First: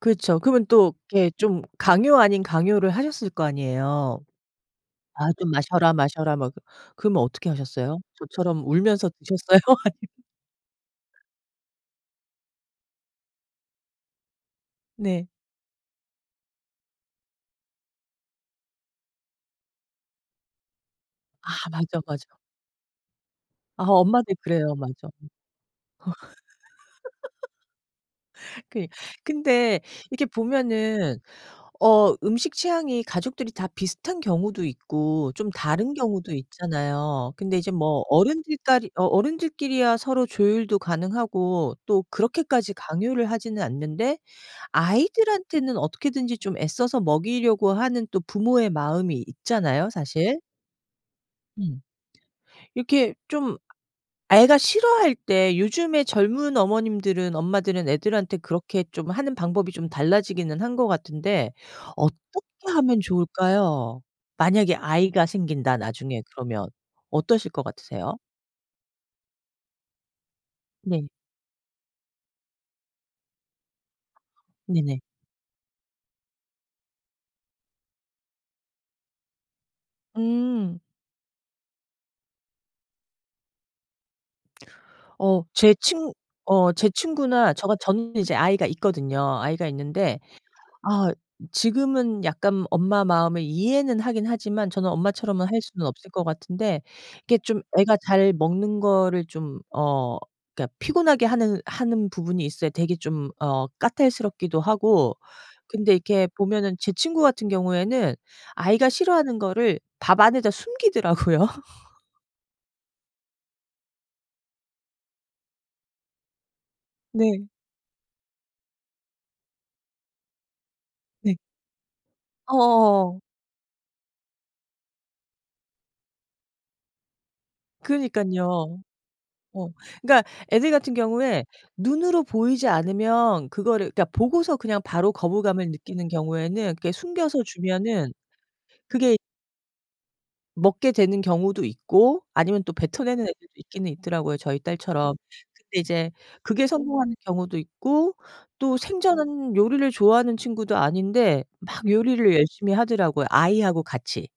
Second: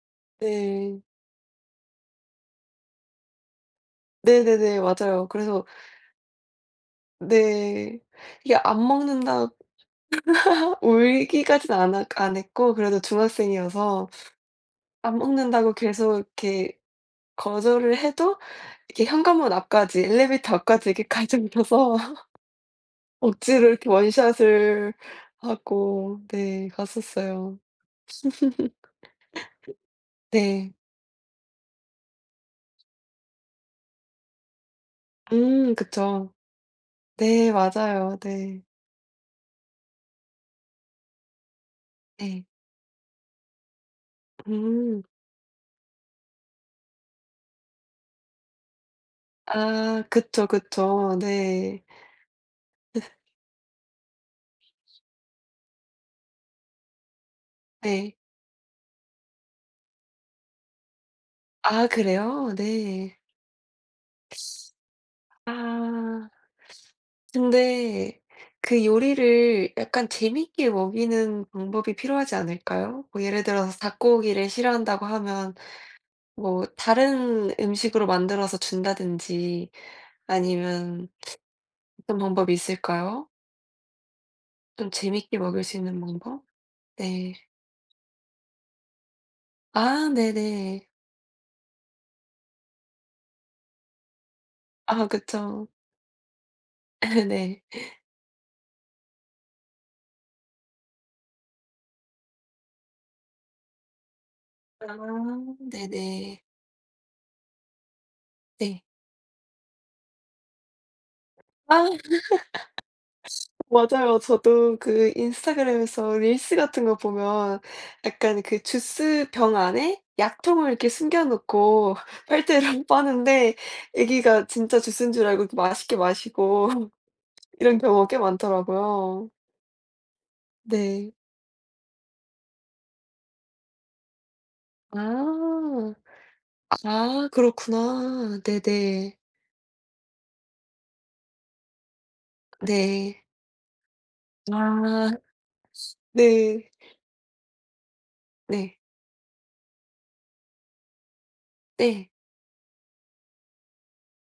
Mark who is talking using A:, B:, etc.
A: 그렇죠. 그러면 또
B: 네.
A: 이렇게 좀 강요 아닌 강요를 하셨을 거 아니에요.
B: 네네네. 맞아요.
A: "아 좀
B: 그래서
A: 마셔라, 마셔라." 막 그 그러면 어떻게 하셨어요?
B: 네. 이게
A: 저처럼
B: 안
A: 울면서
B: 먹는다
A: 드셨어요? 아님
B: 울기까진 안 하 안 했고 그래도 중학생이어서 "안
A: 네.
B: 먹는다."고 계속 이렇게 거절을 해도 이렇게 현관문 앞까지 엘리베이터 앞까지 이렇게 가지고
A: 아
B: 와서
A: 맞아, 맞아.
B: 억지를 이렇게
A: 아하. 엄마들 그래요.
B: 원샷을
A: 맞아. 음.
B: 하고 네. 갔었어요.
A: 그니 근데 이렇게
B: 네.
A: 보면은 어 음식 취향이 가족들이 다 비슷한 경우도 있고 좀
B: 음.
A: 다른
B: 그쵸.
A: 경우도 있잖아요.
B: 네.
A: 근데 이제 뭐
B: 맞아요.
A: 어른들
B: 네.
A: 까리 어 어른들 끼리야 서로 조율도 가능하고 또
B: 네.
A: 그렇게까지 강요를 하지는 않는데
B: 음.
A: 아이들한테는 어떻게든지 좀 애써서 먹이려고 하는 또 부모의 마음이 있잖아요,
B: 아
A: 사실.
B: 그쵸, 그쵸. 네.
A: 음. 이렇게 좀 애가 싫어할 때 요즘에 젊은 어머님들은 엄마들은
B: 네.
A: 애들한테 그렇게 좀 하는 방법이 좀 달라지기는 한 것 같은데
B: 아 그래요?
A: 어떻게 하면
B: 네.
A: 좋을까요? '만약에 아이가 생긴다, 나중에.'
B: 아.
A: 그러면 어떠실 것 같으세요?
B: 근데 그 요리를 약간 재미있게
A: 네.
B: 먹이는 방법이 필요하지 않을까요? 뭐 예를 들어서 '닭고기를
A: 네네.
B: 싫어한다.'고 하면 뭐 다른 음식으로 만들어서 준다든지
A: 음.
B: 아니면 어떤 방법이 있을까요? 좀 재미있게
A: 어
B: 먹일
A: 제
B: 수 있는
A: 친
B: 방법?
A: 어 제
B: 네.
A: 친구나 저 같 저는 이제 아이가 있거든요. 아이가
B: 아.
A: 있는데.
B: 네네.
A: 아 지금은 약간 엄마 마음을 이해는 하긴 하지만 저는
B: 아.
A: 엄마처럼은 할
B: 그쵸.
A: 수는 없을 것 같은데. 이렇게
B: 네.
A: 좀 애가 잘 먹는 거를 좀 어 그러니까 피곤하게 하느 하는 부분이 있어요. 되게 좀 어 까탈스럽기도 하고.
B: 아.
A: 근데 이렇게
B: 네네.
A: 보면은 제 친구 같은 경우에는
B: 네.
A: 아이가 싫어하는 거를 밥 안에다 숨기더라고요?
B: 아. 맞아요. 저도 그 인스타그램에서 릴스 같은 거
A: 네.
B: 보면 약간 그 주스병 안에 약통을 이렇게 숨겨
A: 네.
B: 놓고 빨대로
A: 어어어.
B: 빠는데 아기가 진짜 주스인 줄 알고 이렇게 맛있게 마시고 이런 경우가 꽤
A: 그러니깐요.
B: 많더라고요.
A: 어. 그러니까 애들 같은
B: 네.
A: 경우에 눈으로 보이지 않으면 그거를 그러니까 보고서 그냥 바로 거부감을
B: 아.
A: 느끼는 경우에는 그렇게
B: 아.
A: 숨겨서 주면은
B: 그렇구나.
A: 그게
B: 네네.
A: 먹게 되는 경우도 있고 아니면 또
B: 네.
A: 뱉어내는 애들도 있기는 있더라고요, 저희
B: 아.
A: 딸처럼. 근데 이제 그게
B: 네.
A: 성공하는 경우도 있고
B: 네.
A: 또 생전은 요리를 좋아하는 친구도 아닌데 막
B: 네.
A: 요리를 열심히 하더라고요. 아이하고 같이.